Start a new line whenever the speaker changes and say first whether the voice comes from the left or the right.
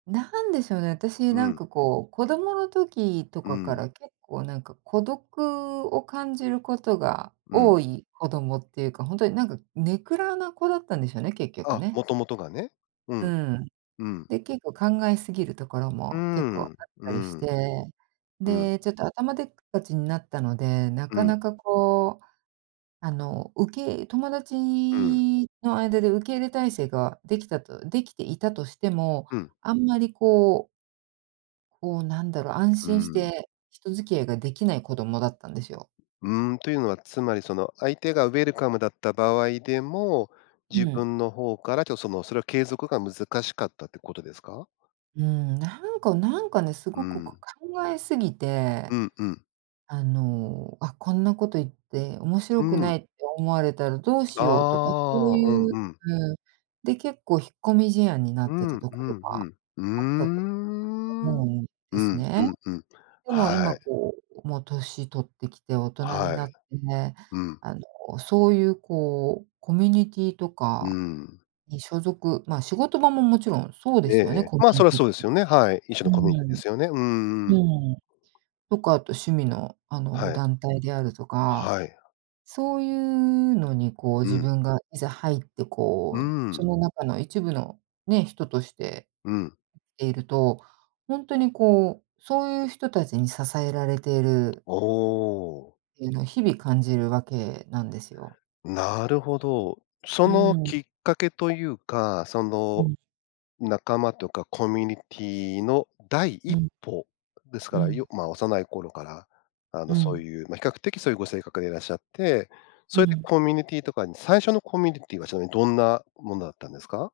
right: 何でしょうね、私
left: う
right: なん
left: ん。
right: かこう、子供の時と
left: う
right: かか
left: ん。
right: ら結構なんか孤独を感じることが
left: うん。
right: 多い子供っていうか、ほんとになんか根暗な子だったんでしょうね、結局
left: あ、
right: ね。
left: もともとがね。う
right: う
left: ん、
right: ん。
left: うん。
right: で、結構考えすぎるところ
left: うー
right: も結構あ
left: ん、
right: っ
left: う
right: たりして、
left: ん。うん。
right: で、ちょっと頭でっかちになったので、な
left: う
right: かな
left: ん。
right: かこう、あの受けい友達
left: うん。
right: の間で受け入れ体制ができたと出来ていたとしても、
left: うん。
right: あんまりこうこうなんだろう、安
left: うー
right: 心し
left: ん。
right: て人付き合いができない子供だったんですよ。
left: うーん、というのはつまりその、相手がウェルカムだった場合でも、
right: う
left: 自
right: ん。
left: 分の方からちょっと、その、それを継続が難しかったってことですか？
right: うーん、なんかなんかね、す
left: う
right: ごくこ
left: ん。
right: う考えすぎ
left: う
right: て、
left: んうん。
right: あの、あ、こんなこと言って面
left: う
right: 白く
left: ん。
right: ないって思われたらどうしようとか、そう
left: ああ、うん
right: いう、
left: うん。
right: うん、で結構引っ込み思案にな
left: う
right: って
left: ん
right: たと
left: う
right: こ
left: ん
right: ろ
left: う
right: が
left: ん。うー
right: あったと
left: ん。う
right: 思
left: ん
right: うん
left: う
right: ですね。
left: んうん、
right: でも
left: は
right: 今
left: い。
right: こうもう歳取ってきて大人に
left: は
right: な
left: い。
right: って、
left: うん。
right: あのそういうこうコミュニティと
left: うー
right: か
left: ん。
right: に所属ま、仕事場ももちろんそうで
left: えええ
right: すよね、
left: え。
right: コミ
left: ま、
right: ュ
left: そ
right: ニ
left: れは
right: ティっ
left: そう
right: て。
left: ですよね、はい。一種
right: うー
left: のコミュニティで
right: ん、
left: すよね。うんうん。
right: うーん。とかあと趣味のあの
left: はい。
right: 団体であるとか、
left: はい。
right: そういうのにこう
left: う
right: 自
left: ん。
right: 分がいざ入って
left: うー
right: こうそ
left: ん。
right: の中の一部のね、人として、
left: うん。
right: ていると、ほんとにこう、そういう人たちに支えられている
left: おお。
right: っていうのを日々感じる訳なんですよ。
left: なるほど。そ
right: う
left: の
right: ーん。
left: きっかけというか、そ
right: う
left: の、
right: ん。
left: 仲間とかコミュニティの第
right: う
left: 一
right: ん。
left: 歩です
right: う
left: から、い
right: ん。
left: よま、幼い頃から、あ
right: う
left: の、そう
right: ん。
left: いう、ま、比較的そういうご性格でいらっしゃって、
right: う
left: それで
right: ん。
left: コミュニティとかに、最初のコミュニティはちなみにどんなものだったんですか？